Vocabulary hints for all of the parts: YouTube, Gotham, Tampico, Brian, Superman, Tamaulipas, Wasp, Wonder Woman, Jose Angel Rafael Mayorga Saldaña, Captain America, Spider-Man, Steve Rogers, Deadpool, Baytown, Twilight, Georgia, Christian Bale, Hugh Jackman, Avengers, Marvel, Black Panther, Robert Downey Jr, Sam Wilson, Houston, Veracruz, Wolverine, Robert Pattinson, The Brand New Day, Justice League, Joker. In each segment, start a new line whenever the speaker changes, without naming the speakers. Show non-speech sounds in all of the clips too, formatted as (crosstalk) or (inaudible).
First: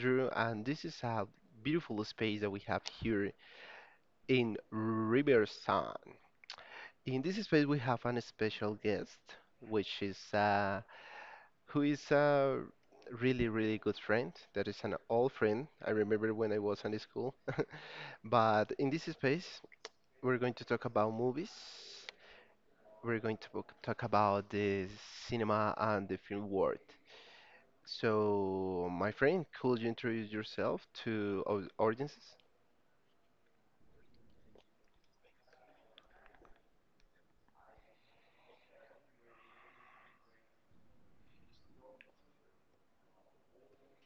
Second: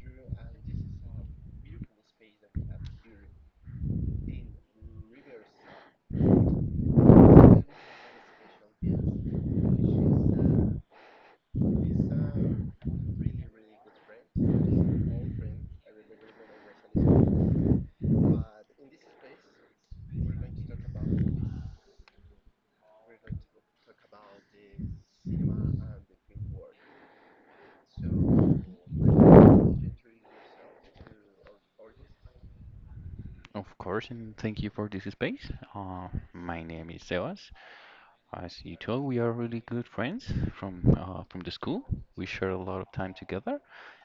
Andrew, and this is a beautiful space that we have here in Riverside. In this space, we have an special guest, which is who is a really, really good friend. That is an old friend. I remember when I was in school. But in this space, we're going to talk about movies. We're going to talk about the cinema and the film world. So, my friend, could you introduce yourself to our audiences?
Of course, and thank you for this space. My name is Sebas. As you told, we are really good friends from the school. We share a lot of time together,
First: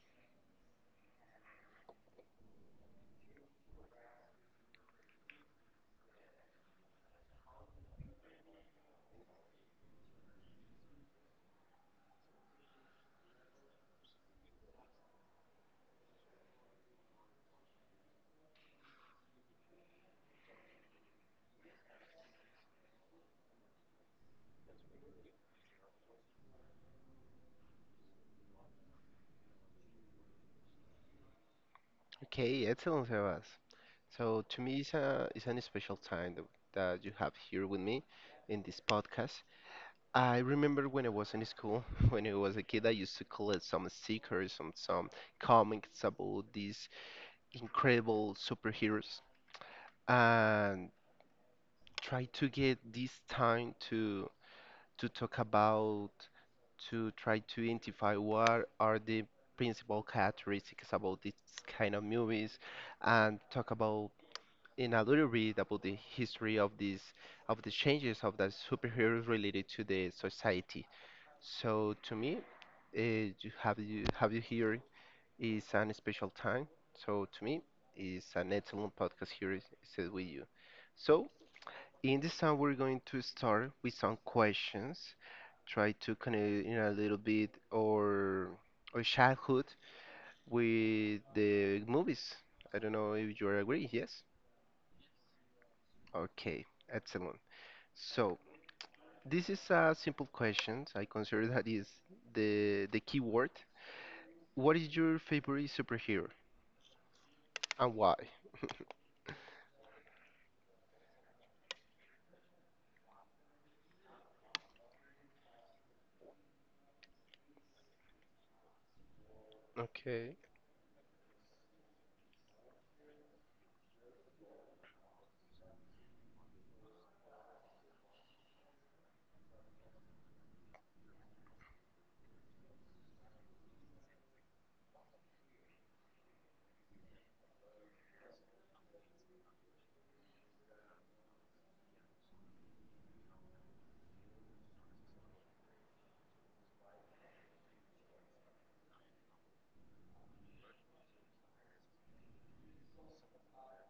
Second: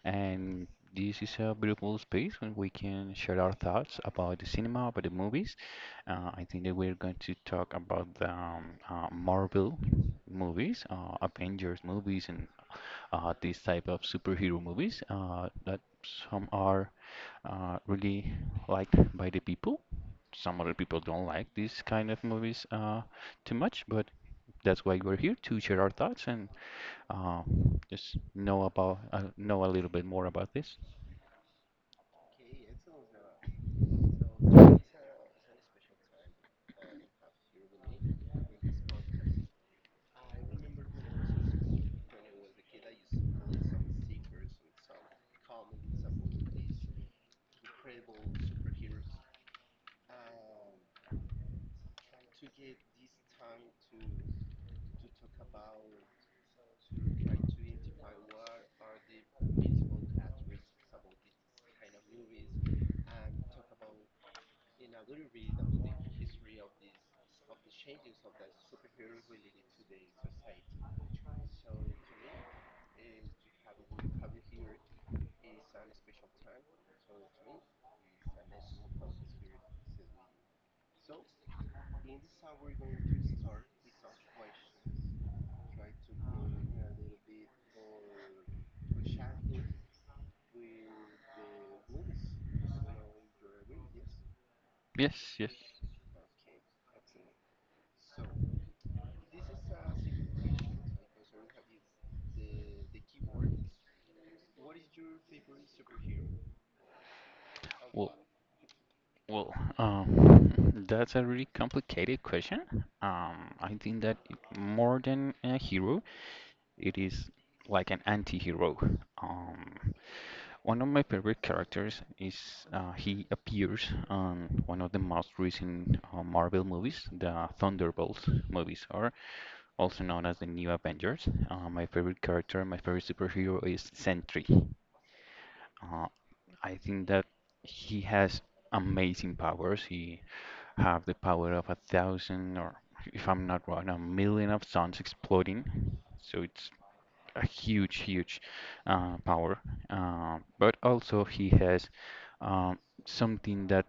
and this is a beautiful space when we can share our thoughts about the cinema, about the movies. I think that we're going to talk about the Marvel movies, Avengers movies, and these type of superhero movies that some are really liked by the people. Some other people don't like these kind of movies too much, but that's why we're here to share our thoughts and uh, just know about know a little bit more about this.
Okay, excellent, Sebas. So, to me, it's an special time that you have here with me in this podcast. I remember when I was in school, (laughs) when I was a kid, I used to collect some stickers, some comics about these incredible superheroes and try to get this time to talk about to try to identify what are the principal characteristics about this kind of movies and talk about in a little bit about the history of of the changes of the superheroes related to the society. So to me, you have you here is an special time. So to me, it's an excellent podcast here is with you. So in this time, we're going to start with some questions. Try to connect in a little bit or childhood with the movies. I don't know if you agree. Yes.
Yes, yes.
Okay. Excellent. So this is a simple question. I consider that is the key word. What is your favorite superhero and why?
Well,
(laughs)
well, um, (laughs) that's a really complicated question. I think that more than a hero, it is like an anti-hero. Um,
Okay.
One of my favorite characters is he appears on one of the most recent Marvel movies, the Thunderbolts movies, or also known as the New Avengers. My favorite character, my favorite superhero is Sentry. Uh, I think that he has amazing powers. He have the power of a thousand, or if I'm not wrong, a million of suns exploding. So it's a huge, huge power. But also he has um, something that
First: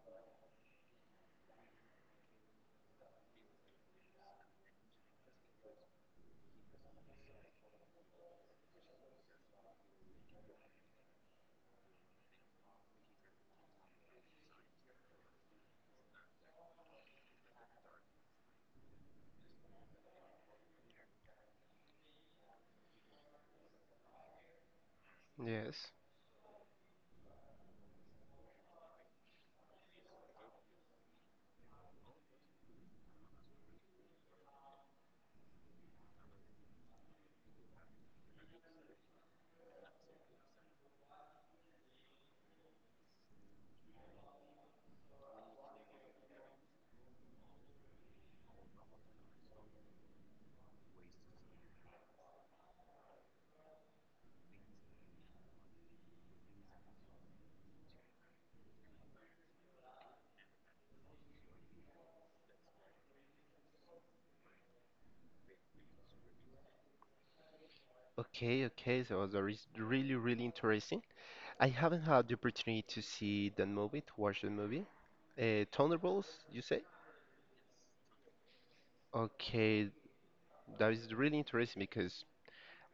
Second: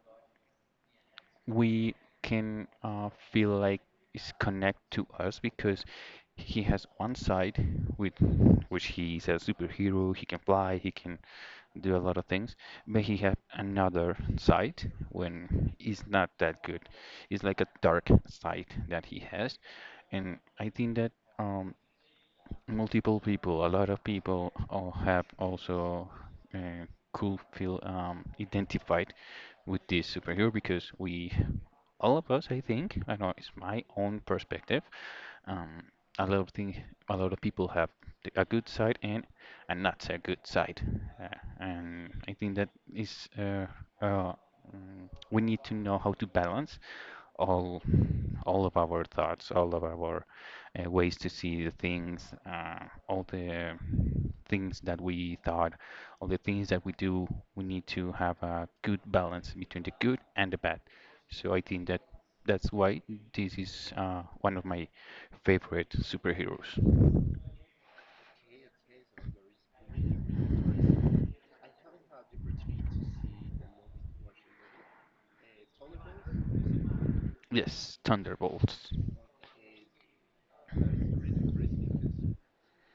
we can feel like is connect to us because he has one side with which he is a superhero. He can fly. He can do a lot of things, but he has another side when he's not that good. It's like a dark side that he has, and I think that um, multiple people, a lot of people all have
Yes.
also uh, could feel identified with this superhero because we, all of us, I think, I know it's my own perspective. Um, a lot of things, a lot of people have a good side and a not so good side, uh, and I think that is uh, we need to know how to balance all all of our thoughts, all of our ways to see the things, all the things that we thought, all the things that we do, we need to have a good balance between the good and the bad. So I think that that's why this is one of my favorite superheroes.
Okay. Okay. So that is really really interesting. I haven't had the opportunity to see that movie, to watch the movie. Thunderbolts, you say?
Yes, Thunderbolts.
Okay, that is really interesting because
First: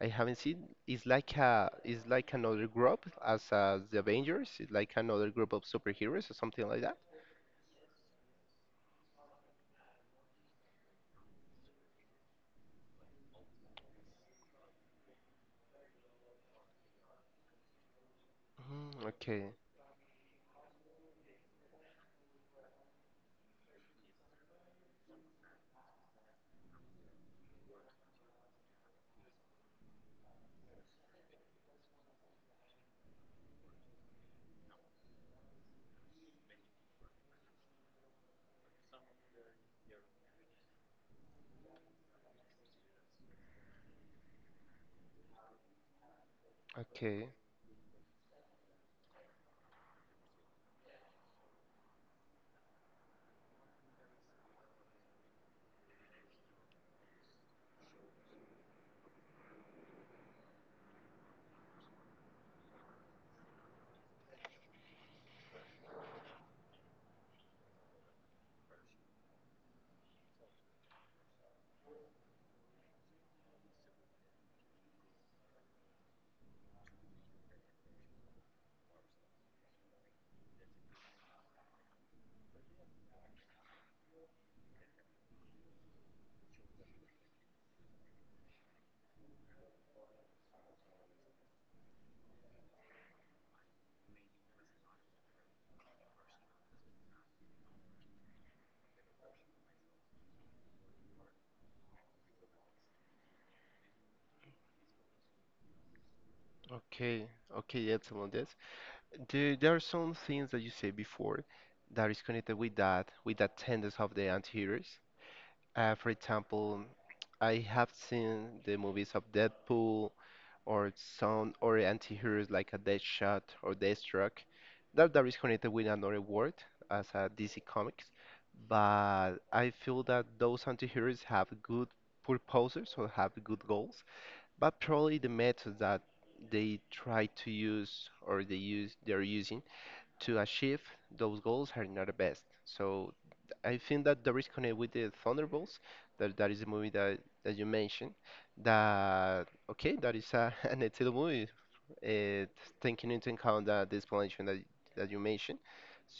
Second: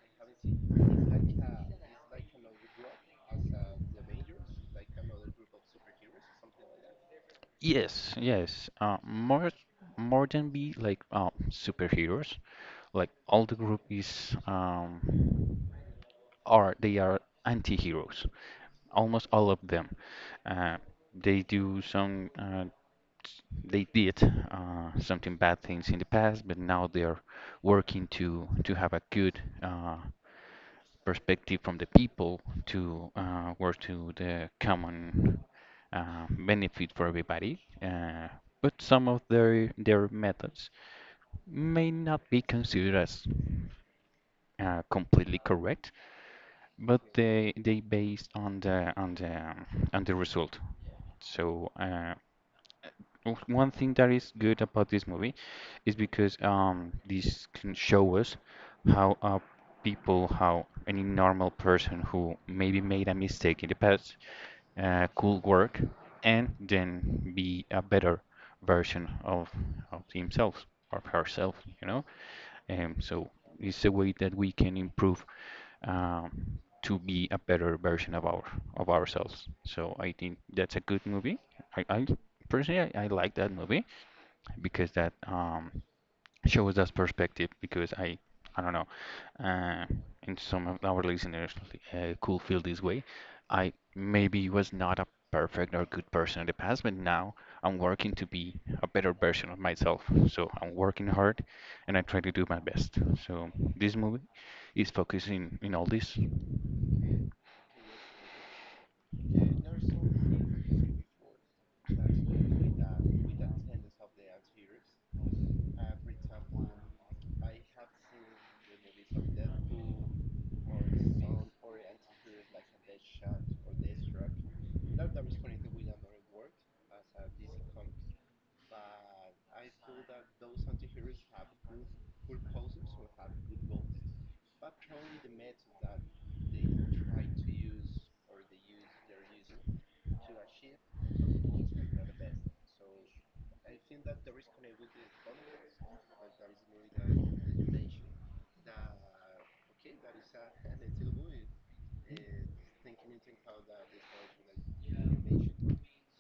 I haven't seen. It's like it's like another group as the Avengers. It's like another group of superheroes or something like that.
Yes, yes. More than be like superheroes. Like all the group is are they are anti-heroes.
Mm,
Almost all
okay,
of them. Uh, they do some they did something bad things in the past, but now they're working to have a good perspective from the people to work to the common benefit for everybody. But some of their methods may not be considered as completely correct. But
okay,
they based on the on the result. So one thing that is good about this movie is because this can show us how people how any normal person who maybe made a mistake in the past could work and then be a better version of himself or herself, you know. So it's a way that we can improve to be a better version of our of ourselves. So I think that's a good movie. I, I I like that movie because that shows that perspective because I don't know, uh, and some of our listeners could feel this way. I maybe was not a perfect or good person in the past, but now I'm working to be a better version of myself. So I'm working hard and I try to do my best. So this movie is focusing in all this.
okay, okay. Excellent. Yes, there are some things that you said before that is connected with with that tendency of the anti-heroes. For example, I have seen the movies of Deadpool or some or anti-heroes like a Deadshot or Deathstroke. That is connected with another world, as a DC Comics, but I feel that those anti-heroes have good purposes or have good goals, but probably the methods that they try to use or they're using to achieve those goals are not the best. So I think that there is connect with the Thunderbolts, that that is the movie that you mentioned. That okay, that is (laughs) an excellent movie. Uh, Taking into account that the explanation that you mentioned.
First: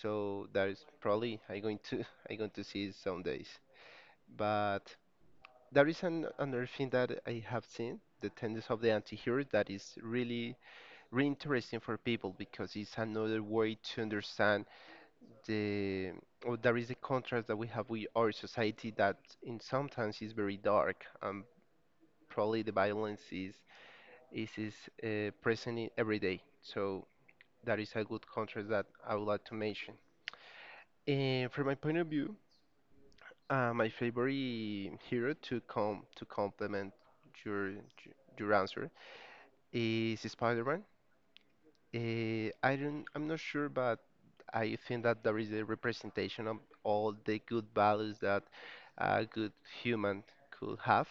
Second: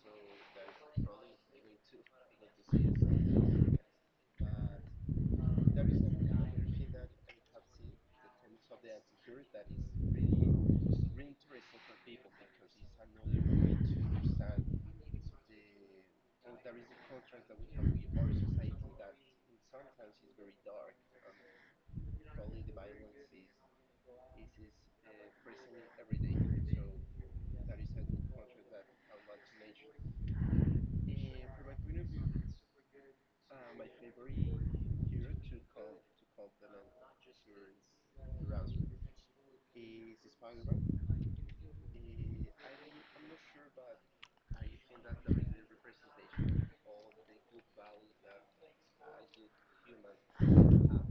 So that is probably I going to (laughs) I going to see it some days. But there is another thing that I have seen, the tendency of the anti-hero that is really really interesting for people because it's another way to understand the or there is a contrast that we have with our society that in sometimes is very dark and probably the violence is present in every day. So that is a good contrast that I would like to mention. And from my point of view, my favorite hero to come to complement your your answer is Spider-Man. Eh, I don't, I'm not sure, but I think that there is a representation of all the good values that a good human could have.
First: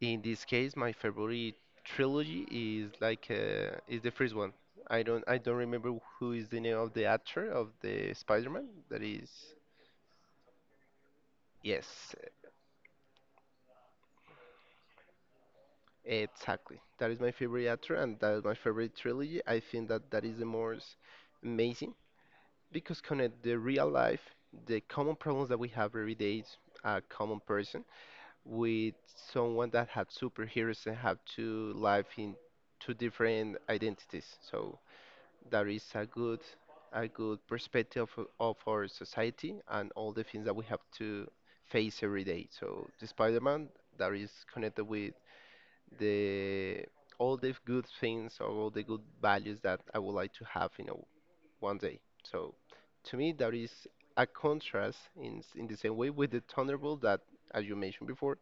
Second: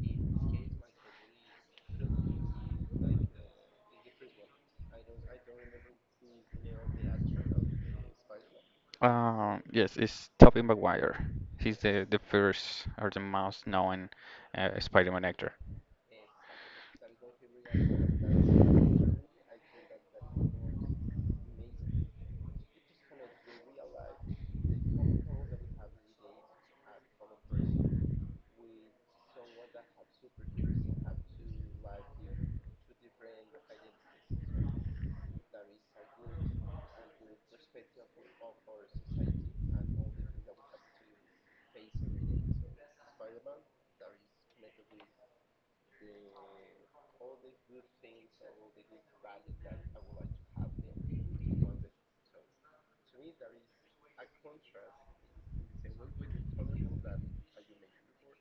In this case, my favorite trilogy is like is the first one. I don't remember who is the name of the actor of the Spider-Man. That is
Yes, it's Tobey Maguire. He's
yes,
the first or the most known Spider-Man actor.
exactly. That is my favorite actor and that is my favorite trilogy. I think that that is the most amazing because connect the real life, the common problems that we have every day, is a common person, with someone that had superheroes and have two life in two different identities. So that is a good perspective of our society and all the things that we have to face every day. So the Spider-Man that is connected with the all the good things or all the good values that I would like to have in a one day. So to me, that is a contrast in in the same way with the Thunderbolt as you mentioned before,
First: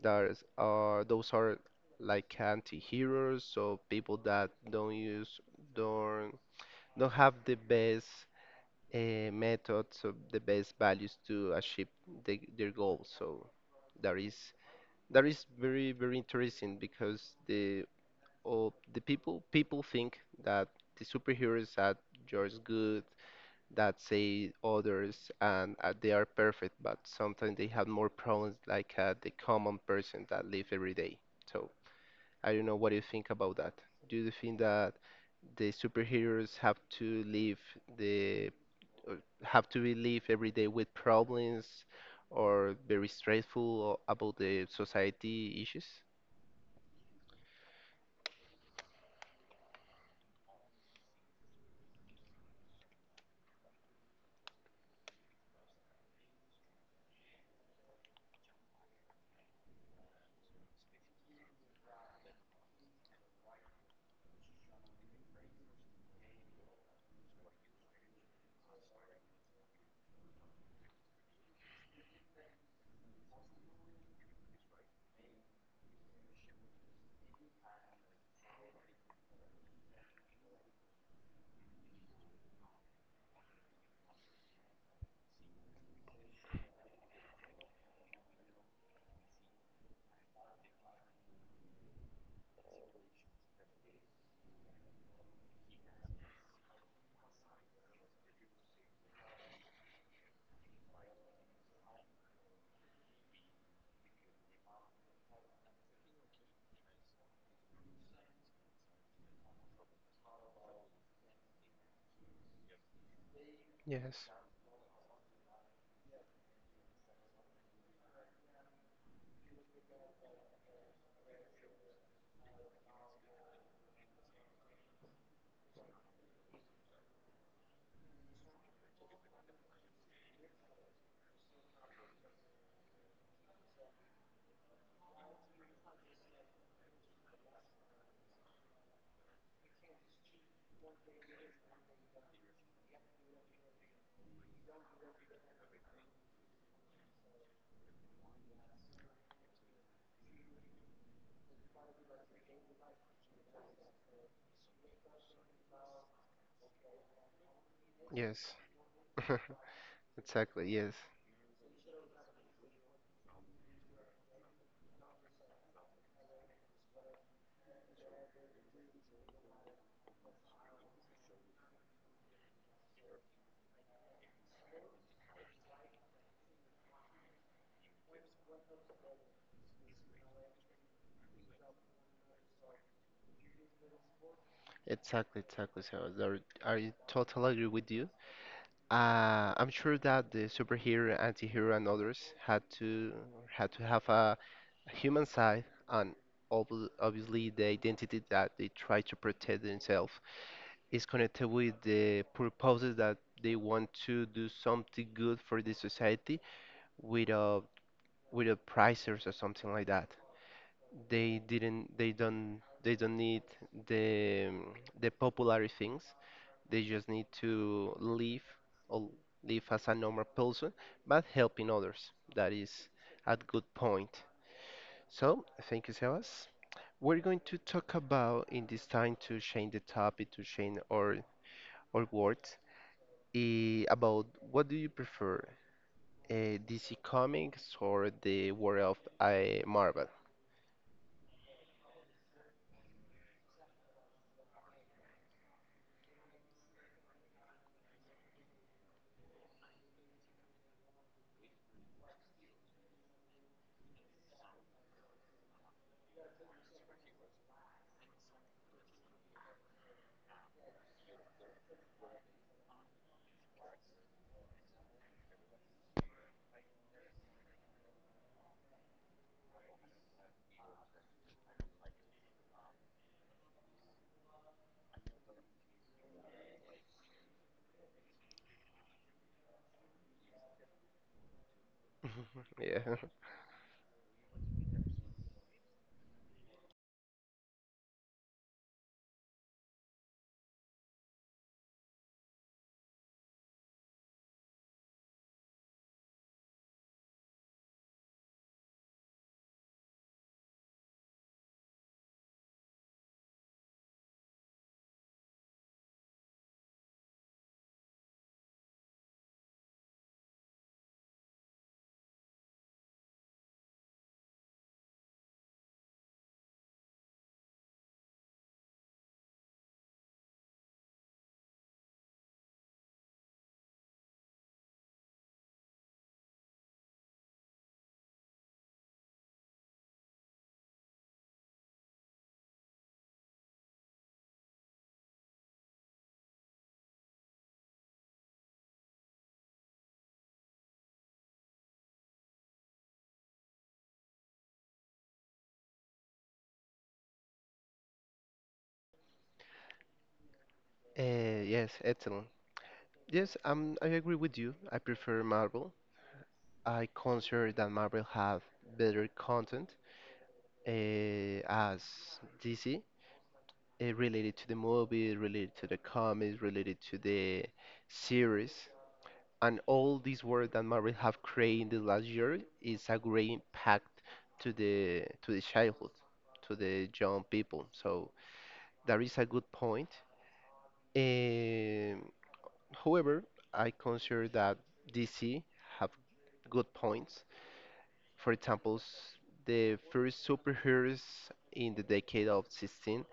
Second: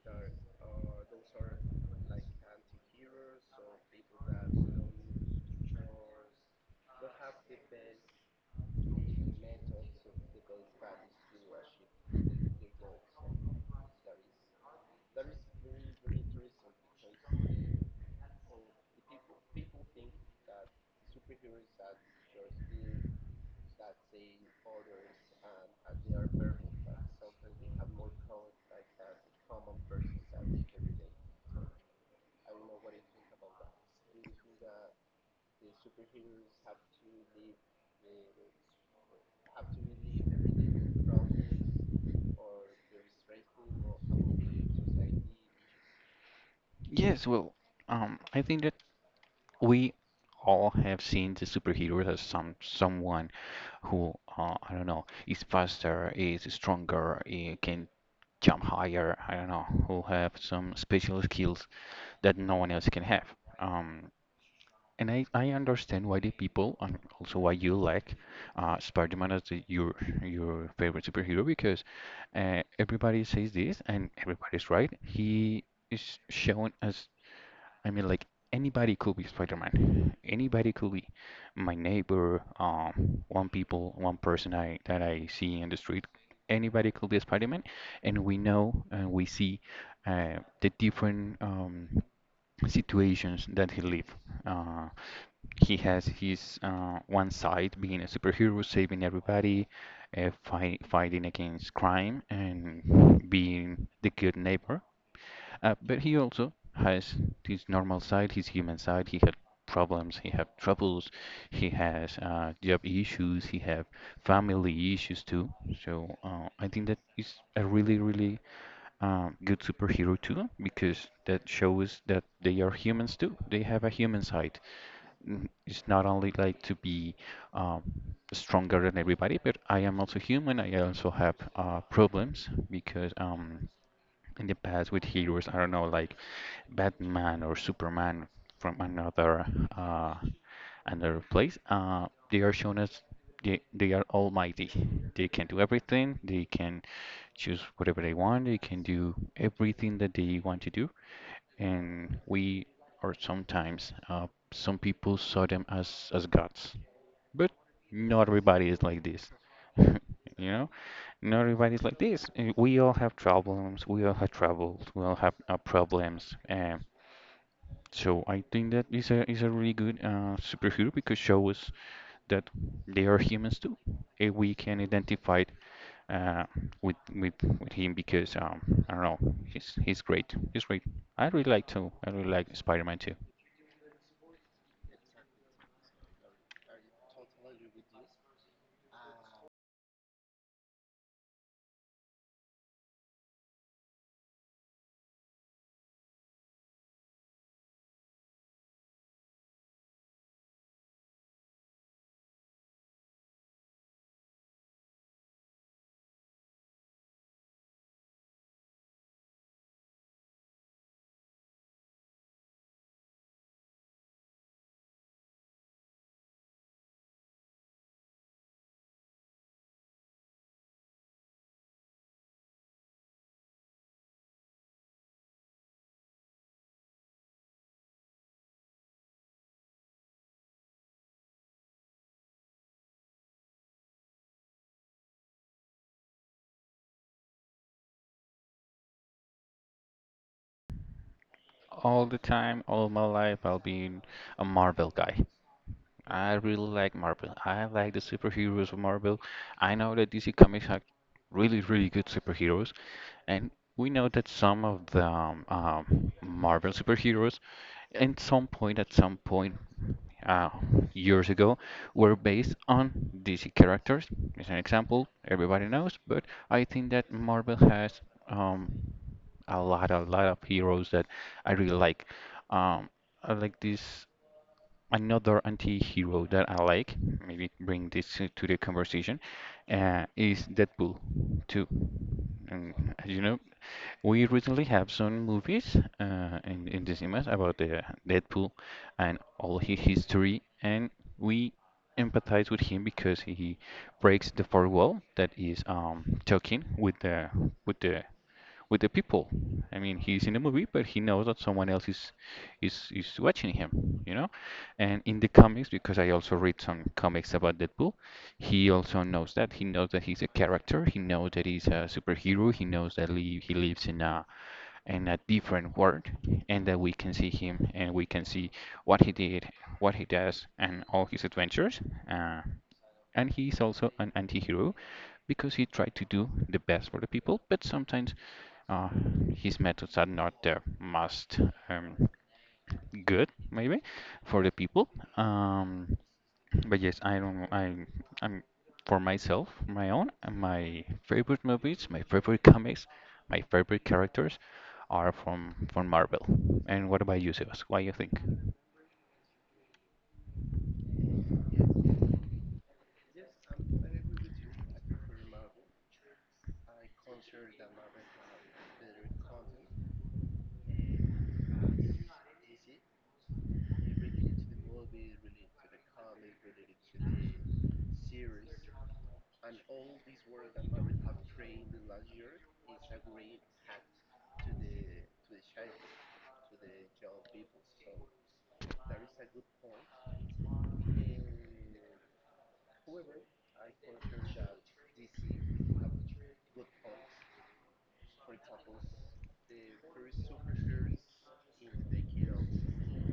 there's those are like anti-heroes, so people that don't use don't don't have the best methods or the best values to achieve their goals. So that is that is very very interesting because the all the people people think that the superheroes are just good that say others and they are perfect, but sometimes they have more problems like the common person that live every day. So I don't know what you think about that. Do you think that the superheroes have to live the uh, have to be live every day with problems or very stressful about the society issues?
Yes, I think that we all have seen the superheroes as someone who I don't know is faster, is stronger, eh, can jump higher. I don't know who have some special skills that no one else can have. Um, and I understand why the people and also why you like Spider-Man as your favorite superhero because everybody says this and everybody's right. He is shown as I mean, like anybody could be Spider-Man. Anybody could be my neighbor, one people, one person I that I see in the street. Anybody could be Spider-Man, and we know and we see the different situations that he live. Uh, he has his one side being a superhero, saving everybody, fighting against crime, and being the good neighbor. But he also has his normal side, his human side. He had problems, he had troubles, he has job issues, he have
Yes,
family issues too. So I think that is a really, really good superhero too, because that shows that they are humans too. They have a human side. It's not only like to be um, stronger than everybody, but I am also human. I also have problems because in the past with heroes, I don't know, like Batman or Superman from another uh, another place, they are shown as they are almighty. They can do everything. They can choose whatever they want. They can do everything that they want to do. And or sometimes, some people saw them as gods. But not
yes,
everybody is like this.
(laughs)
(laughs) You know,
exactly, yes.
not everybody's like this. We all have problems. We all have troubles. We all have problems. So I think that is a really good superhero because shows that they are humans too. And we can identify uh, with with with him because I don't know, he's great. He's great. I really like too. I really like Spider-Man too.
Exactly, exactly. So I totally agree with you. I'm sure that the superhero, antihero, and others had to have a human side, and ob- obviously the identity that they try to protect themselves is connected with the purposes that they want to do something good for the society without prices or something like that. They didn't. They don't. They don't need the popular things. They just need to live or live as a normal person, but helping others. That is a good point. So, thank you, Sebas. We're going to talk about in this time to change the topic, to change our words, eh, about what do you prefer, DC Comics or the world of Marvel? (laughs)
All the time, all my life, I'll be a Marvel guy. I really like Marvel. I like the superheroes of Marvel. I know that DC Comics have really, really good superheroes, and we know that some of the Marvel superheroes, at some point, uh, years ago, were based on DC characters. As an example, everybody knows, but I think that Marvel has um, a lot of heroes that I really like. Um, I like this another anti-hero that I like, maybe bring this to the conversation, is Deadpool 2. And
Yeah.
as you know, we recently have some movies uh, in the cinemas about the Deadpool and all his history, and we empathize with him because he breaks the fourth wall that is talking with with the the people. I mean, he's in a movie, but he knows that someone else is is watching him, you know? And in the comics, because I also read some comics about Deadpool, he also knows that. He knows that he's a character. He knows that he's a superhero. He knows that he lives in a different world and that we can see him and we can see what he did, what he does, and all his adventures. Uh, and he is also an anti-hero because he tried to do the best for the people, but sometimes uh, his methods are not the most um, good, maybe, for the people. Um, but yes, I don't. I'm for myself, my own, my favorite movies, my favorite comics, my favorite characters are from Marvel. And what about you, Sebas? What do you think?
Yes, excellent. Yes, I agree with you. I prefer Marvel. I consider that Marvel have better content, as DC, related to the movie, related to the comics, related to the series, and all this work that Marvel have created in the last year is a great impact to the childhood, to the young people. So that is a good point. Um, However, I consider that DC have good points. For example, the first superheroes in the decade of 16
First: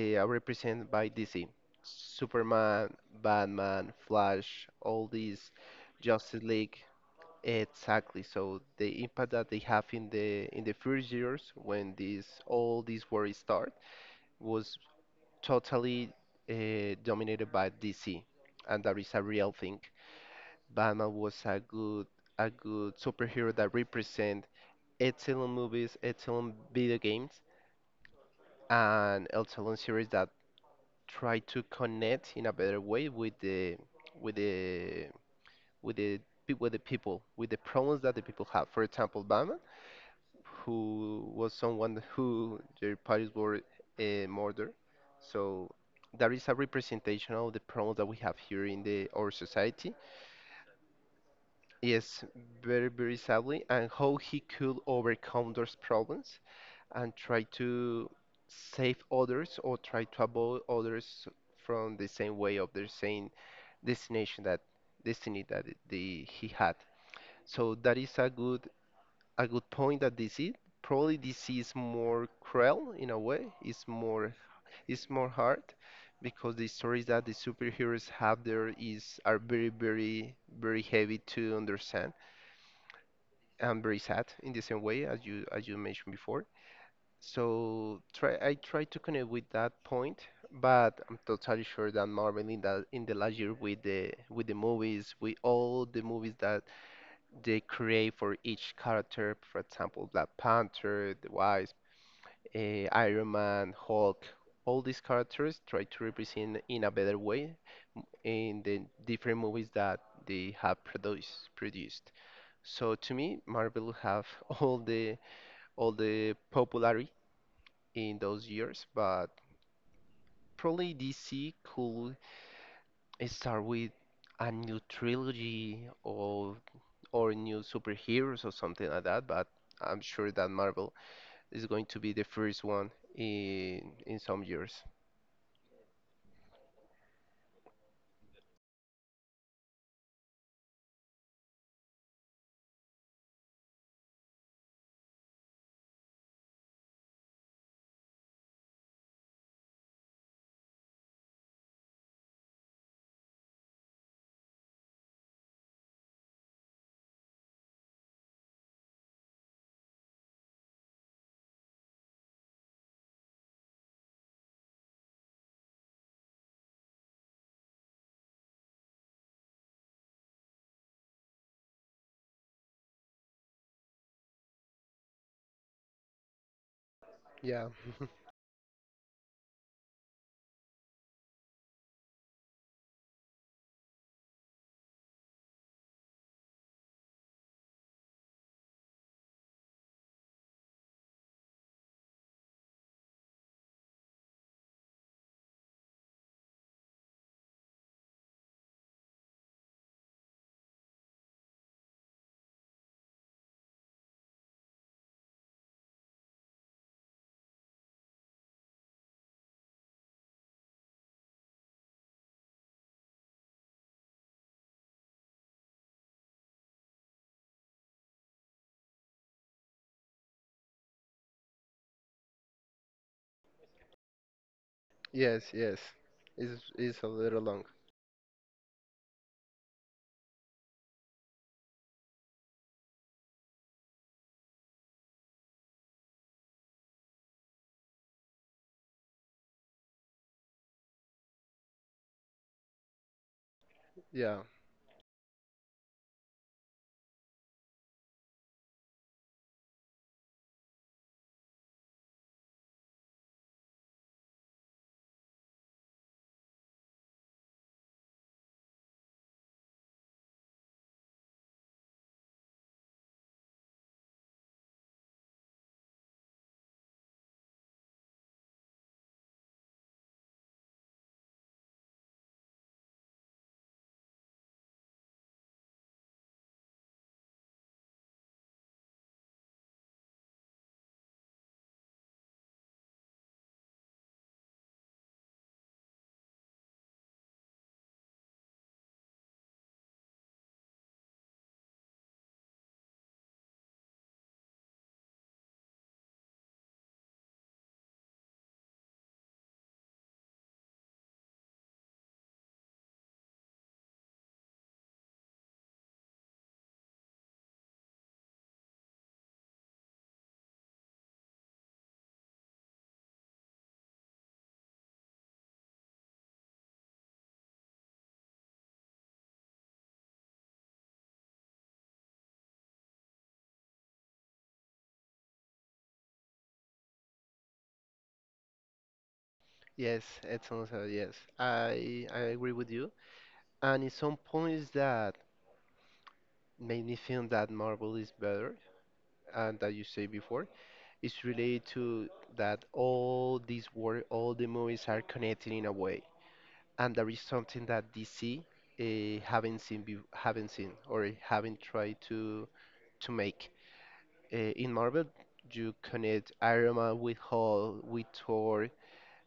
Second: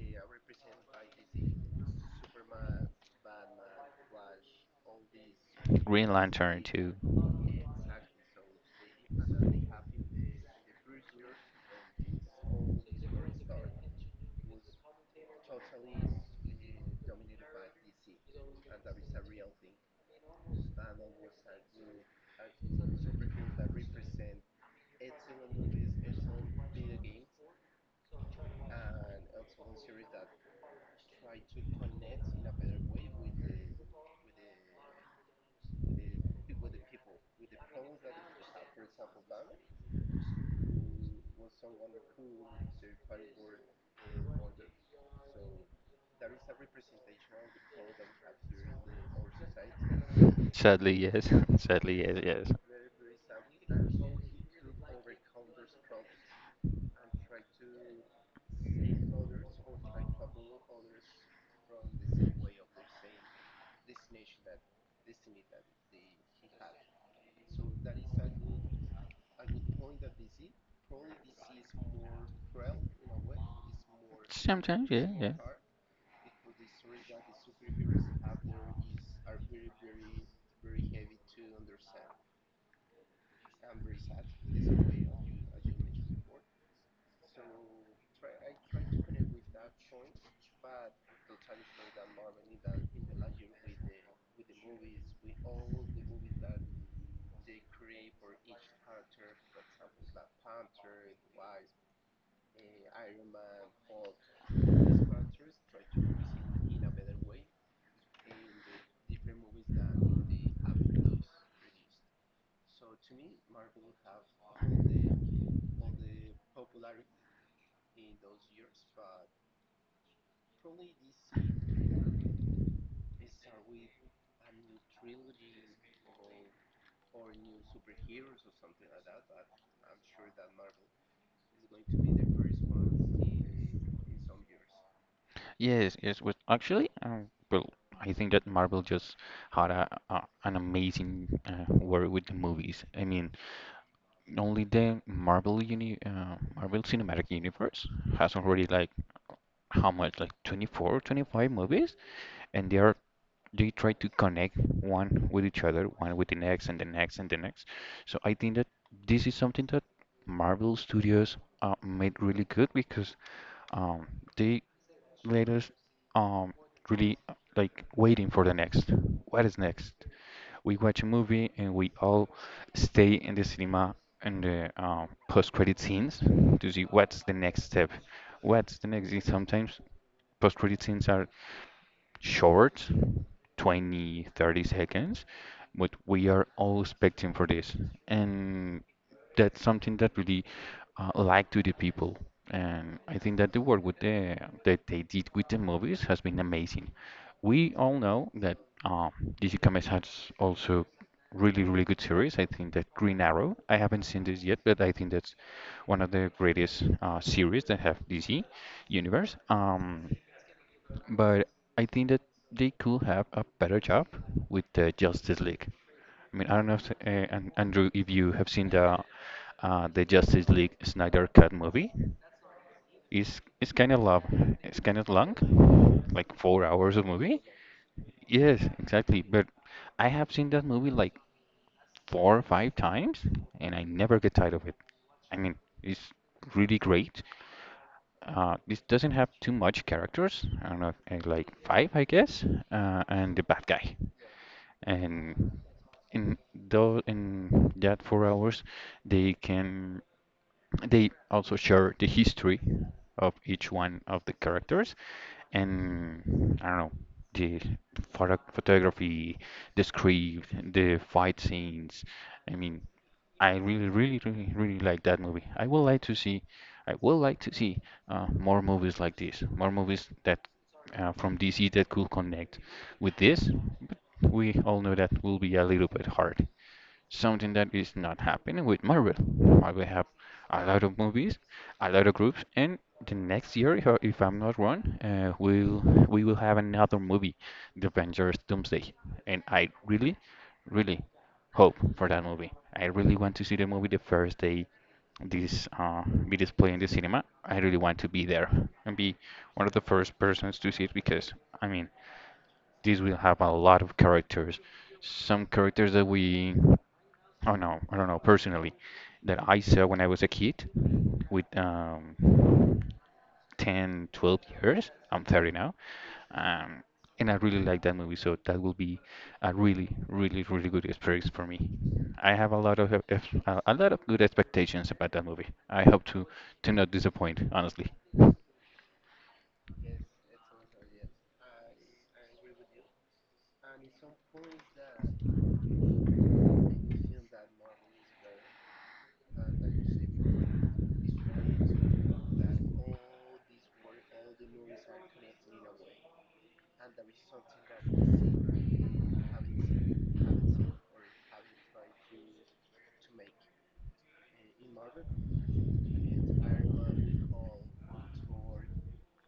eh, are represented by DC. Superman, Batman, Flash, all these
Green
Justice
Lantern
League.
too.
Exactly. So the impact that they have in the first years when this all this war start was totally dominated by DC, and that is a real thing. Batman was a good superhero that represent excellent movies, excellent video games, and excellent series that try to connect in a better way with the with the with the pe- with the people with the problems that the people have. For example, Batman, who was someone (laughs) who their parents were murdered, so that is a representation of the problems that we have here in the our society.
Sadly, yes. (laughs) Sadly,
Yes,
yes, yes.
very very sadly, and how he could overcome those problems and try to save others or try to avoid others from the same way of the same destination that destiny that it- the he had. So that is a good point that this is probably this is more cruel in a way.
Sometimes, yeah,
It's more
yeah.
hard because the stories that the superheroes have there is are very very very heavy to understand and very sad in the same way as you mentioned before. So try I try to connect with that point, but I'm totally sure that Marvel in that in the last year with the movies, with all the movies that they create for each character, for example, Black Panther, the Wise, eh, Iron Man, Hulk, all these characters try to represent in a better way in the different movies that they have produced. So to me, Marvel have (laughs) all the popularity in those years, but probably DC could start with a new trilogy or new superheroes or something like that, but I'm sure that Marvel is going to be the first one in some years.
Yes, yes. I think that Marvel just had a an amazing work with the movies. I mean, only the Marvel Cinematic Universe has already like how much like 24, 25 movies, and they try to connect one with each other, one with the next, and the next, and the next. So I think that this is something that Marvel Studios made really good because um, they Latest, um, really like waiting for the next. What is next? We watch a movie and we all stay in the cinema and the post-credit scenes to see what's the next
Yeah.
step.
(laughs)
What's the next? Sometimes post-credit scenes are short, twenty, thirty seconds, but we are all expecting for this, and that's something that really like to the people. And I think that the work with the that they did with the movies has been amazing. We all know that um DC Comics has also really really good series. I think that Green Arrow, I haven't seen this yet, but I think that's one of the greatest series that have DC universe. But I think that they could have a better job with the Justice League. I mean, I don't know if, and Andrew, if you have seen the Justice League Snyder Cut movie. It's kind of long. It's kind of
Yes, yes.
long, like 4 hours
It's
of
a little
movie.
long.
Yes, exactly. But I have seen that movie like four or five times, and I never get tired of it. I mean, it's really great. This doesn't have too much characters. I don't know, like five, I guess, and the bad guy.
Yeah.
And in though in that 4 hours, they can they also share the history of each one of the characters. And I don't know, the photography, the script, the fight scenes. I mean, I really, really, really, really like that movie. I would like to see more movies like this, more movies that from DC that could connect with this. But we all know that will be a little bit hard, something that is not happening with Marvel. Marvel have a lot of movies, a lot of groups, and the next year, if I'm not wrong, we will have another movie, The Avengers Doomsday. And I really, really hope for that movie. I really want to see the movie the first day this be displayed in the cinema. I really want to be there and be one of the first persons to see it, because I mean, this will have a lot of characters, some characters that we— Oh no, I don't know personally, that I saw when I was a kid with 10, 12 years. I'm 30 now. Um, and I really like that movie, so that will be a really, really, really good experience for me. I have a lot of a lot of good expectations about that movie. I hope to not disappoint, honestly.
Yes, it's also yes. I agree with you. And in some points that made me feel that Marvel is better and that you say before. Is related to that all these work, all the movies are connected in a way, and there is something that DC haven't seen, be- haven't seen, or haven't tried to make. In Marvel, you connect Iron Man with Hulk, with Thor,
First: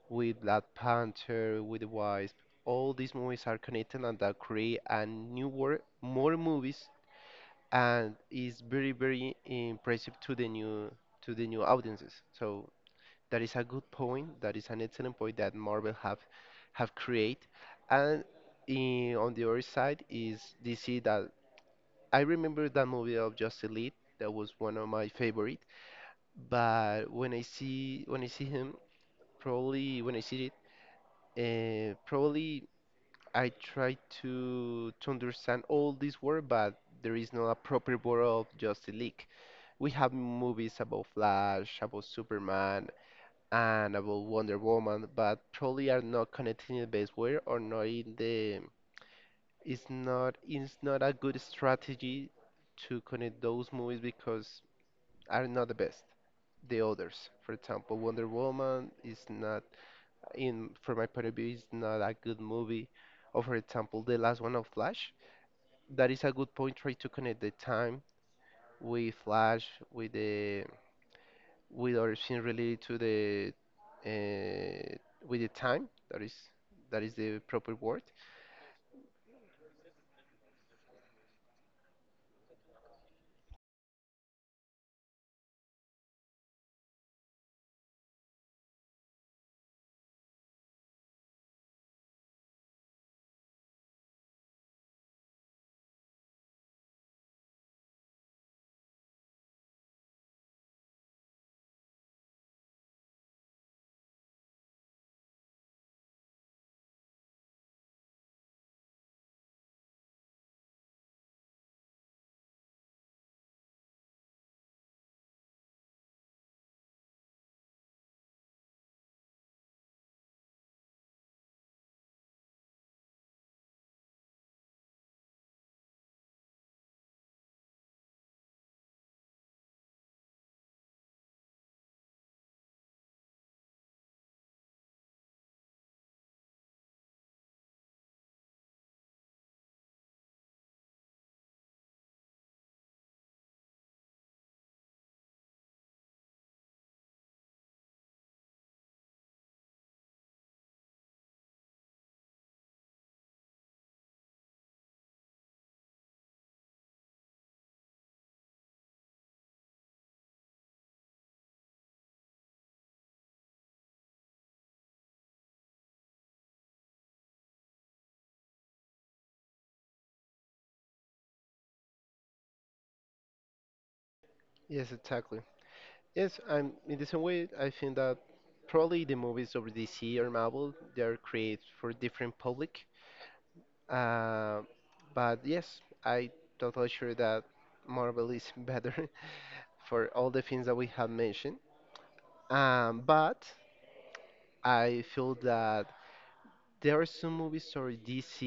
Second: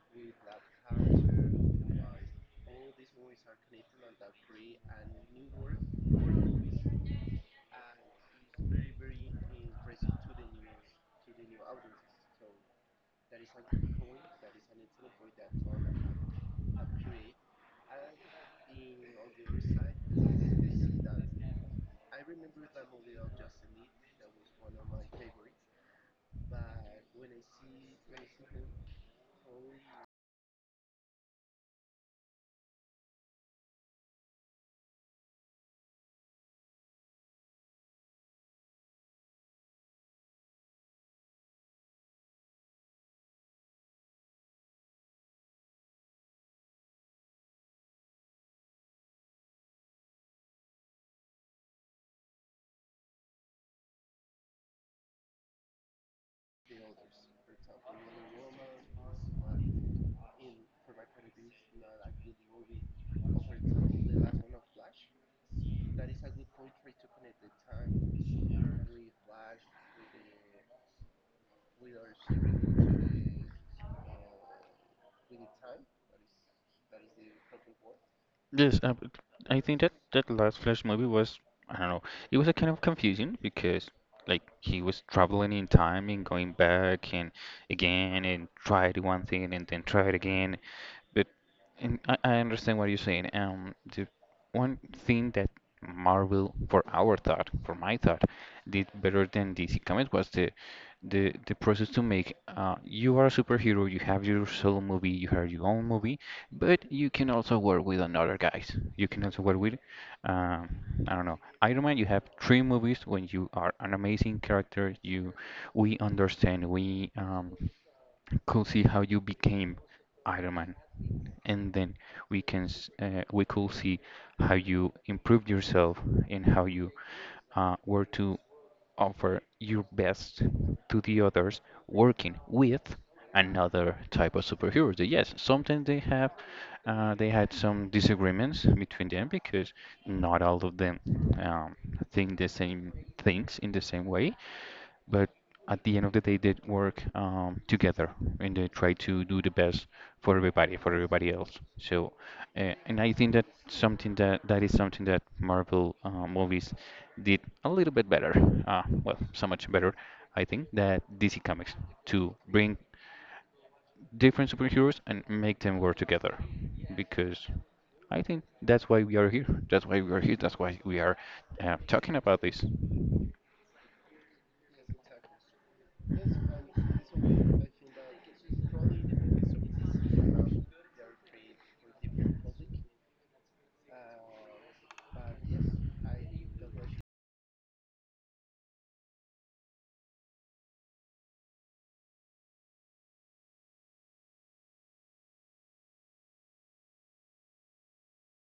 with Black Panther, with the Wasp. All these movies are connected, and that create a new world, more movies, and is very very impressive to the new audiences. So that is a good point. That is an excellent point that Marvel have create. And on the other side is DC. That I remember, that movie of Justice League. That was one of my favorite. But when I see him, probably when I see it, probably I try to understand all this word, but there is no a proper word of Justice League. We have movies about Flash, about Superman, and about Wonder Woman, but probably are not connected in the best way, or not in the it's not a good strategy to connect those movies, because are not the best. The others, for example, Wonder Woman is not in from my point of view is not a good movie. Or for example, the last one of Flash. That is a good point. Try to connect the time with Flash with the with everything related to the uh, with the time that is the proper word.
Yes, but I think that that last Flash movie was, I don't know, it was a kind of confusing, because like he was traveling in time and going back and again and tried one thing and then tried again. But and I understand what you're saying. The one thing that Marvel, for our thought, for my thought, did better than DC Comics was the the process to make. You are a superhero. You have your solo movie. You have your own movie, but you can also work with another guys. You can also work with, um, I don't know, Iron Man. You have three movies when you are an amazing character. We understand. We could see how you became Iron Man, and then we can we could see how you improved yourself and how you were to offer your best to the others, working with another type of superheroes. They— yes, sometimes they have they had some disagreements between them, because not all of them um, think the same things in the same way, but at the end of the day, they work together and they try to do the best for everybody else. So, and I think that something that is something that Marvel movies did a little bit better. Well, so much better, I think, that DC Comics, to bring different superheroes and make them work together, because I think that's why we are here. That's why we are here. That's why we are talking about this.
Yes, exactly. Yes, I'm in the same way. I think that probably the movies of DC or Marvel, they are created for different public. uh, but yes, I totally sure that Marvel is (laughs) better for all the things that we have mentioned. But I feel that there are some movies or DC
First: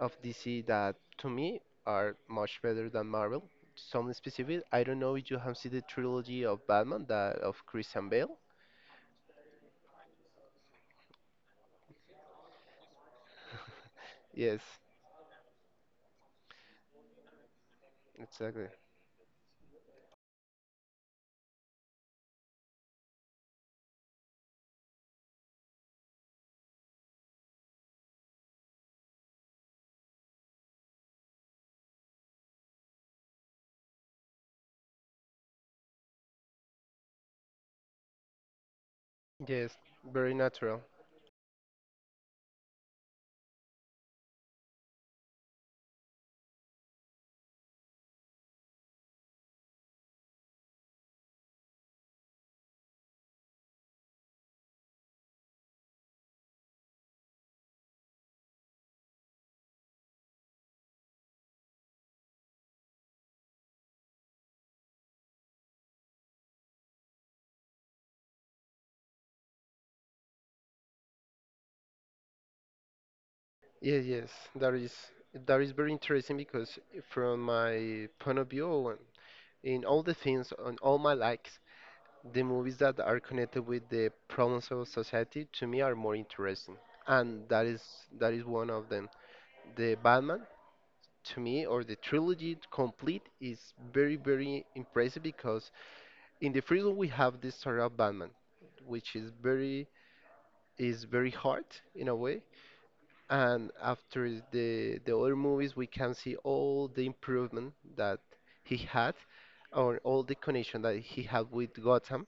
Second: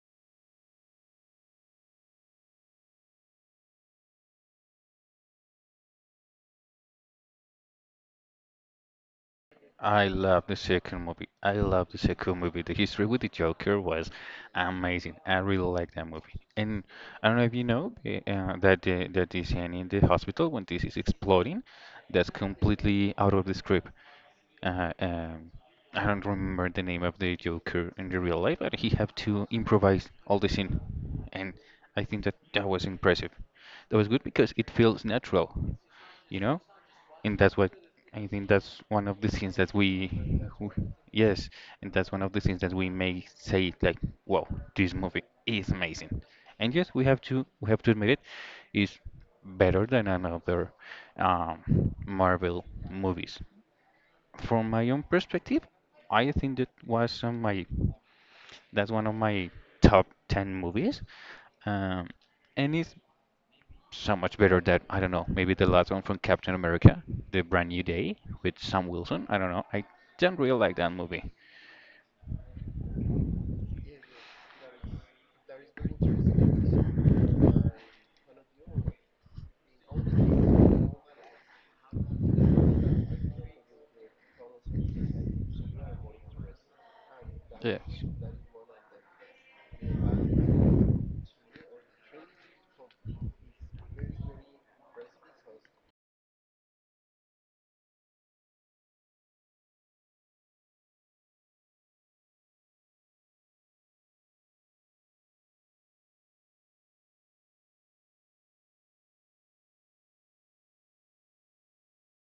of DC that to me are much better than Marvel. Some specific, I don't know if you have seen the trilogy of Batman, that of Christian Bale.
I love the second movie. I love the second movie. The history with the Joker was
Yes,
amazing. I really like that movie. And I don't know if you know
exactly.
the scene in the hospital when this is exploding, that's completely out of the script. Uh, um, I don't remember the name of the Joker in the real life, but he had to improvise all the scene, and I think that that was impressive. That was good because it feels natural, you know? And that's what— I think that's one of the things that
Yes, very natural.
yes, and that's one of the things that we may say, like, wow, this movie is amazing. And yes, we have to admit it is better than another Marvel movies. From my own perspective, I think that was on my— that's one of my top 10 movies. Um, and it's so much better that I don't know. Maybe the last one from Captain America, The Brand New Day with Sam Wilson. I don't know. I don't really like that movie.
Yes, yes, that is that is very interesting because from my point of view, and in all the things on all my likes, the movies that are connected with the problems of society to me are more interesting, and
Yeah,
that is one of them. The Batman to me, or the trilogy complete, is very very impressive because in the first one we have the story of Batman, which is very hard in a way. And after the other movies we can see all the improvement that he had, or all the connection that he had with Gotham.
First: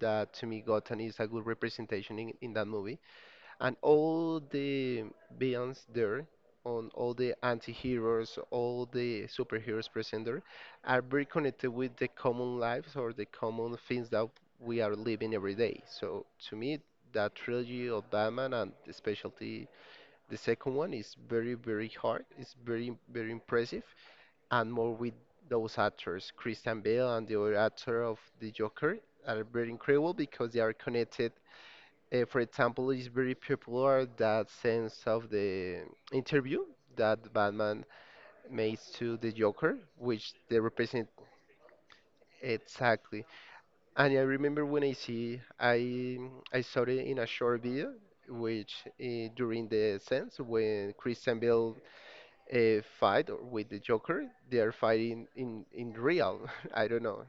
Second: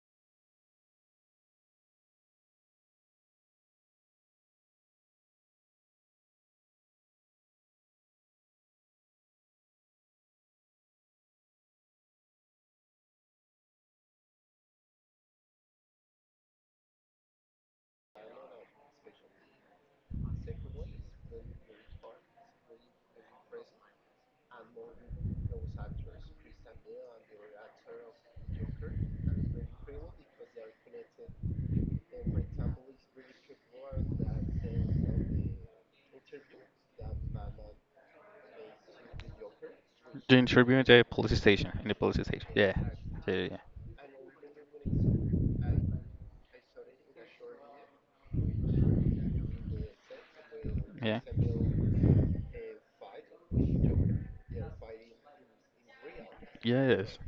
That to me, Gotham is a good representation in that movie, and all the villains there, on all the anti-heroes, all the superheroes present there, are very connected with the common lives or the common things that we are living every day. So to me, that trilogy of Batman, and especially the second one, is very very hard, it's very very impressive, and more with those actors, Christian Bale and the other actor of the Joker, are very incredible because they are connected. For example, it's very popular that sense of the interview that Batman makes to the Joker, which
the
they
interview in the
represent
police station. In the police station. Yeah,
exactly.
yeah,
And I remember when I see, I saw it in a short video, which during the sense when
yeah.
Christian Bale fight with the Joker, they are fighting in real. (laughs) I
Yeah.
don't
Yes.
know,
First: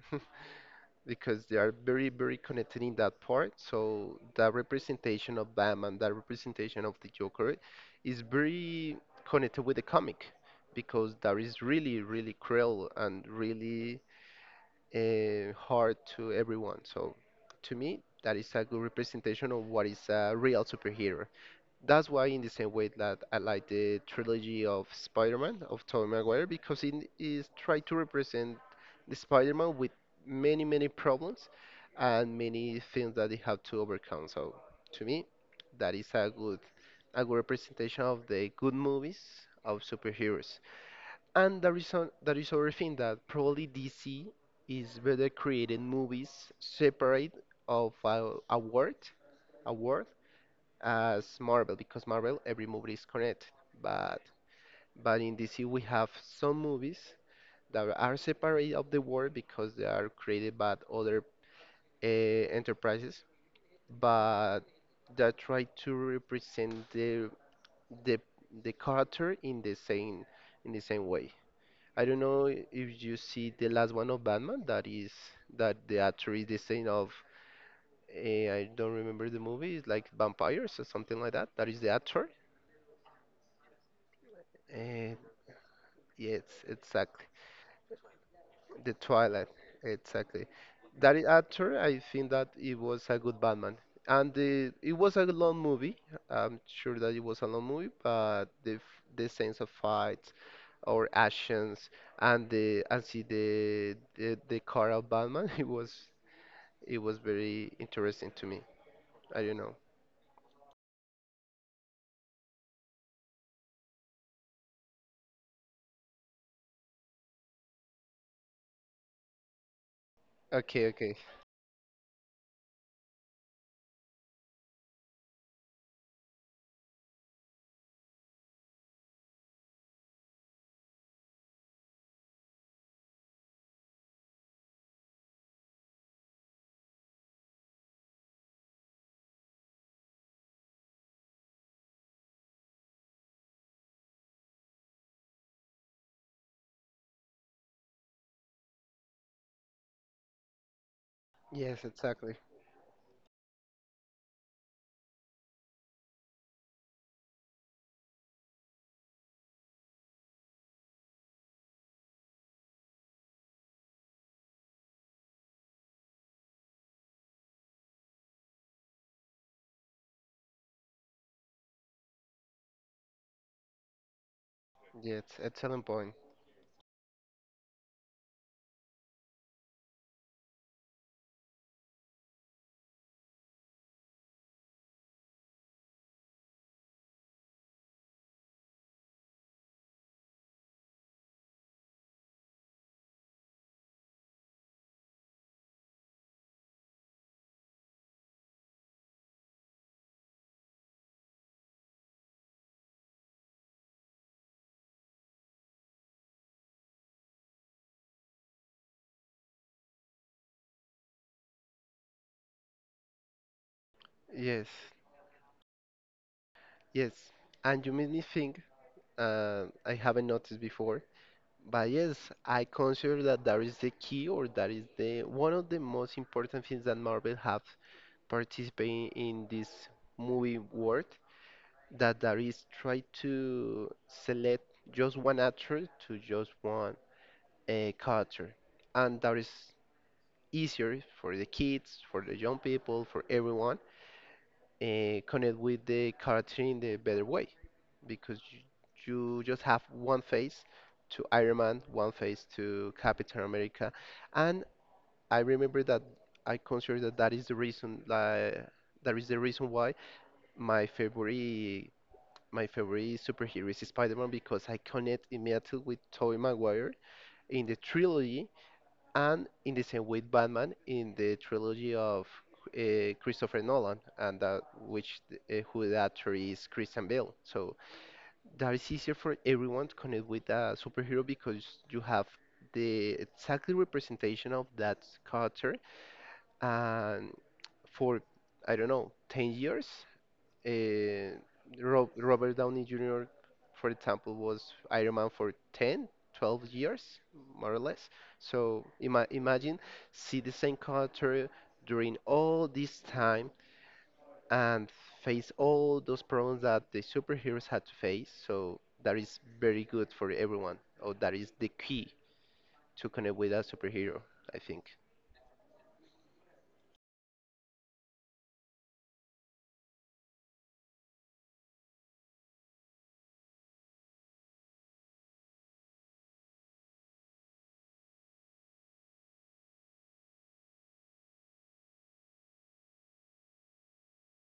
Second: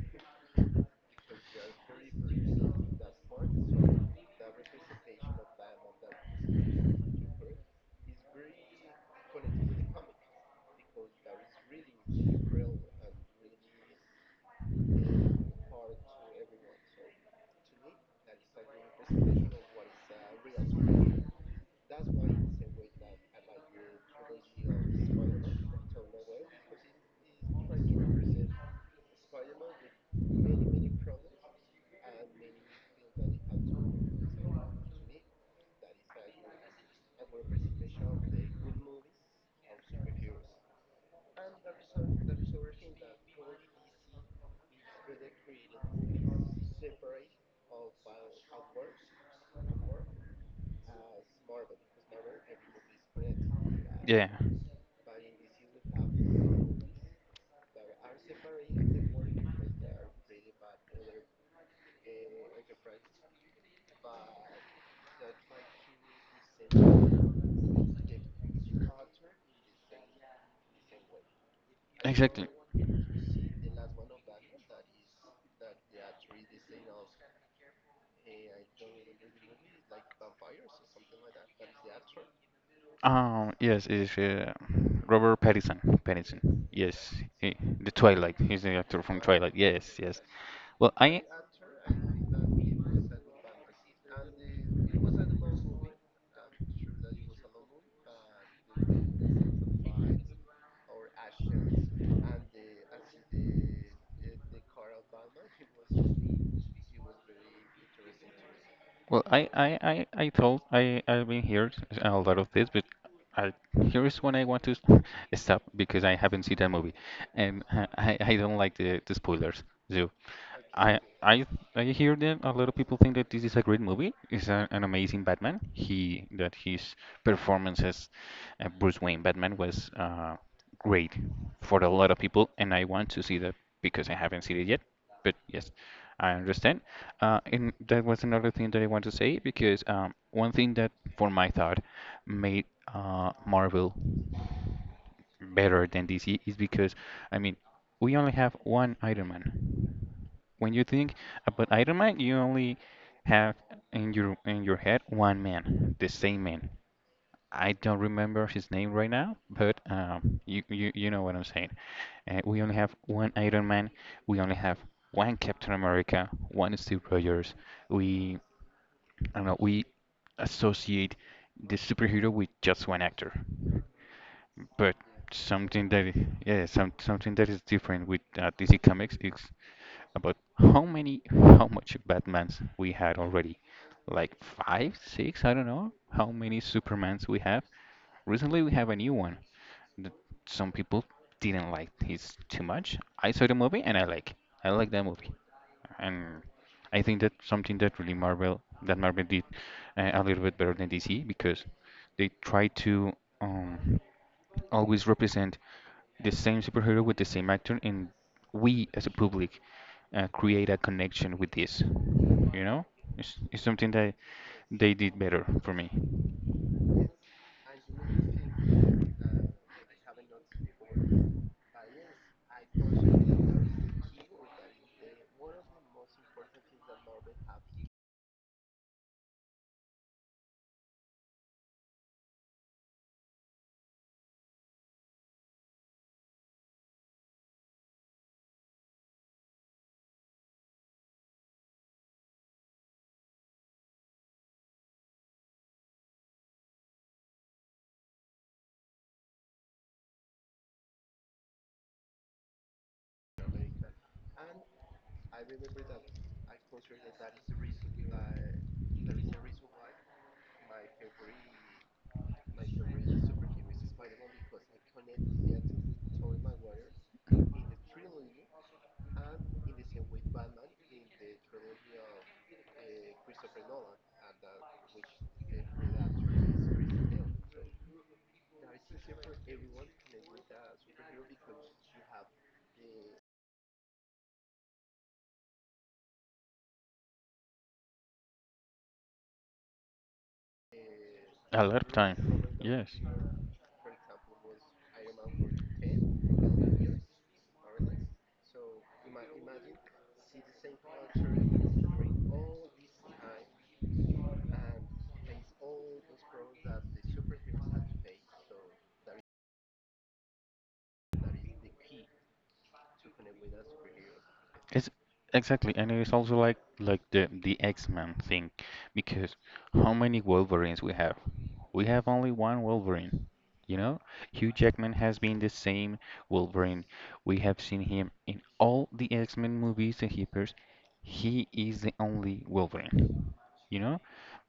because they are very, very connected in that part. So that representation of Batman, that representation of the Joker, is very connected with the comic, because that is really, really cruel and really hard to everyone. So to me, that is a good representation of what is a real superhero. That's why, in the same way that I like the trilogy of Spider-Man of Tobey Maguire, because it is try to represent the Spider-Man with many, many problems and many things that they have to overcome. So, to me, that is a good representation of the good movies of superheroes. And there is other thing that probably DC is better creating movies separate of a world as Marvel, because Marvel every movie is connected, but
Yeah,
but in DC we have some movies that are separate of the world, because they are created by other enterprises, but that try to represent the the the character in the same way. I don't know
exactly.
if you see the last one of Batman, that is that the actor is the same of I don't remember the movie. It's like vampires or something like that. That is the actor.
Yes, it's
Uh,
Robert Pattinson.
Yes,
Pattinson. Yes,
exactly.
he, the Twilight. He's the
The
actor from
Twilight,
Twilight. Yes, yes.
exactly.
Well, I—
Actor, I think that it was a good Batman, and it was a long movie. I'm sure that it was a long movie, but the sense of fights or actions, and the and see the the car of Batman, (laughs) it was very interesting to me.
Well,
I
I,
don't
I,
know.
I, I told— I've been here a lot of this, but I— here is when I want to (laughs) stop, because I haven't seen that movie, and I don't like the spoilers. So
Okay,
I
okay.
I I hear that a lot of people think that this is a great movie. It's a, an amazing Batman. He that his performance as Bruce Wayne Batman was great for a lot of people, and I want to see that because I haven't seen it yet. But yes, I understand. And that was another thing that I want to say, because one thing that, for my thought, made Marvel better than DC, is because I mean, we only have one Iron Man. When you think about
Yes,
Iron Man,
exactly.
you only have in your head one man, the same man. I don't remember his name right now, but you know what I'm saying. We only have one Iron Man. We only have one Captain America, one Steve Rogers. We— I don't know. We associate the superhero with just one actor. But
Yes, excellent
something that
point.
yeah, some something that is different with DC Comics is about how many, (laughs) how much Batmans we had already. Like five, six, I don't know how many Supermans we have. Recently, we have a new one that some people didn't like. He's too much. I saw the movie and I like. I like that movie, and I think that's something that really Marvel did a little bit better than DC, because they try to um, always represent the same superhero with the same actor, and we as a public create a connection with this. You know, it's something that
Yes,
they did better for me.
yes. And you made me think, I haven't noticed before. But yes, I consider that that is the key, or that is the one of the most important things that Marvel have participating in this movie world. That there is try to select just one actor to just one character, and that is easier for the kids, for the young people, for everyone, connect with the character in the better way, because you just have one face to Iron Man, one face to Captain America, and I remember that I consider that that is the reason that that is the reason why my favorite my favorite superhero is Spider-Man, because I connect immediately with Tobey Maguire in the trilogy, and in the same with Batman in the trilogy of Christopher Nolan, and that which who the actor is Christian Bale. So that is easier for everyone to connect with a superhero, because you have the exactly representation of that character, and for I don't know 10 years uh,
A lot of time.
Robert downey
Yes.
jr, for example, was Iron Man for 10 12 years, more or less. So imagine see the same character during all this time, and face all those problems that the superheroes had to face. So that is very good for everyone, or that is the key to connect with a superhero, I think.
It's— exactly, and it's also like the X-Men thing, because how many Wolverines we have? We have only one Wolverine. You know, Hugh Jackman has been the same Wolverine. We have seen him in all the X-Men movies and he appears. He is the only Wolverine. You know,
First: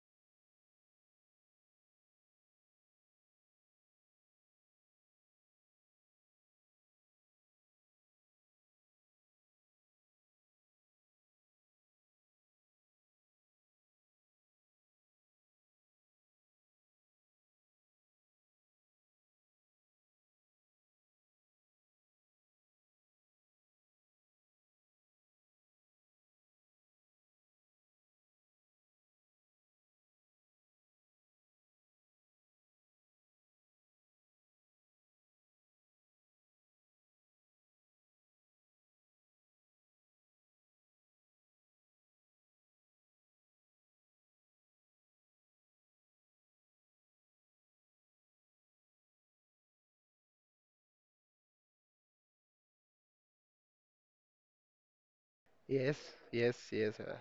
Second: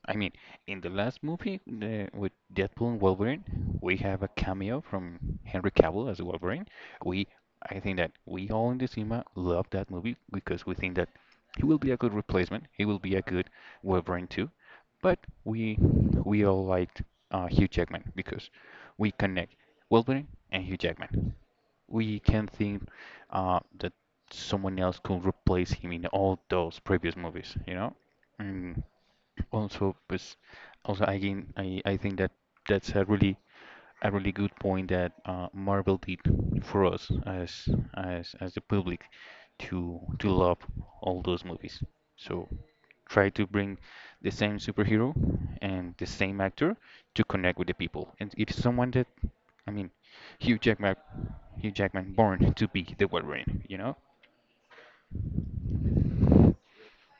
I mean, in the last movie with Deadpool and Wolverine, we have a cameo from Henry Cavill as Wolverine. We— I think that we all in the cinema love that movie, because we think that he will be a good replacement. He will be a good Wolverine too. But we all liked Hugh Jackman, because we connect Wolverine and Hugh Jackman. We can think that someone else could replace him in all those previous movies, you know. And also, pues, also again, I think that that's a really good point that Marvel did for us as as the public to love all those movies. So, try to bring the same superhero and the same actor to connect with the people. And if someone that— I mean, Hugh Jackman, Hugh Jackman born to be the Wolverine, you know?
Yes, yes, yes.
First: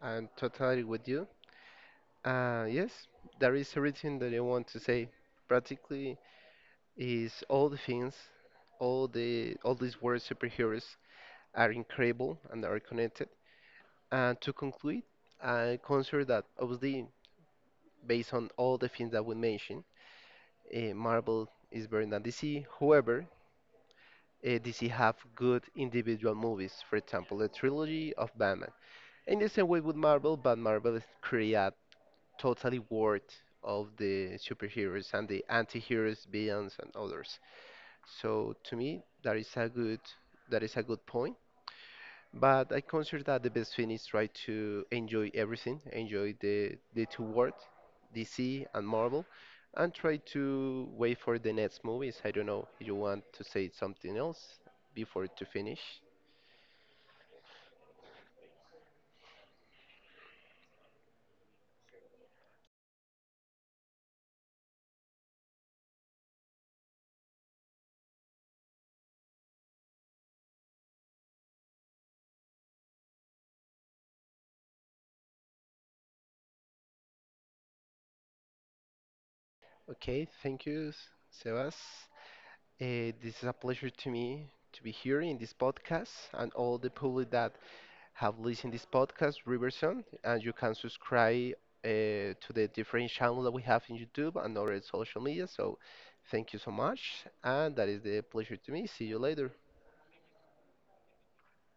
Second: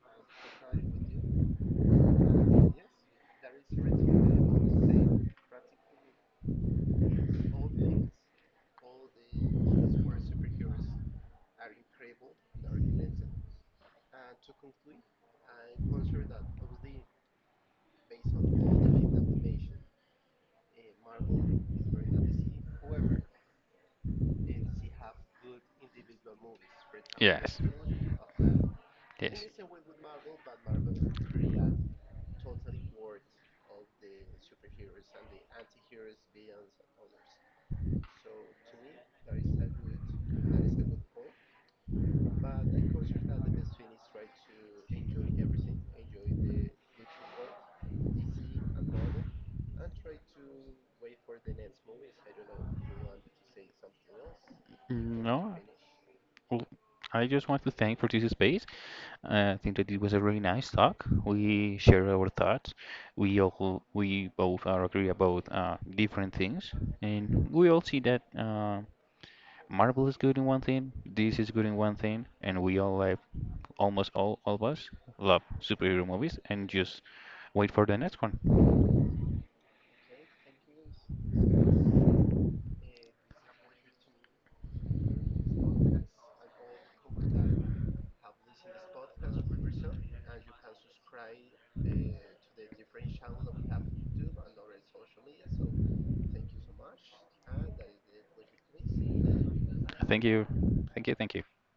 I'm totally with you. Yes, there is everything that I want to say. Practically, is all the things, all these world superheroes are incredible and are connected. And to conclude, I consider that obviously, based on all the things that we mentioned, Marvel is better than DC. However, DC have good individual movies, for example, the
Yes.
trilogy of Batman. In
Yes.
the same way with Marvel, but Marvel is create a totally world of the superheroes and the anti-heroes, villains, and others. So to me, that is a good that is a good point. But I consider that the best thing is try to enjoy everything, enjoy the two worlds, DC and Marvel, and try to wait for the next movies. I don't know if you want to say something else before to
No,
finish.
well, I just want to thank for this space. I think that it was a really nice talk. We shared our thoughts. We both are agree about different things, and we all see that Marvel is good in one thing, this is good in one thing, and we all like almost all of us love superhero movies and just wait for the next one.
Okay, thank you, Sebas. This is a pleasure to me to be here in this podcast, and all the public that have listened this podcast, Riverson, and you can subscribe to the different channels that we have in YouTube and other social media. So thank you so much, and that is the pleasure to me. See you later.
Thank you. Thank you. Thank you.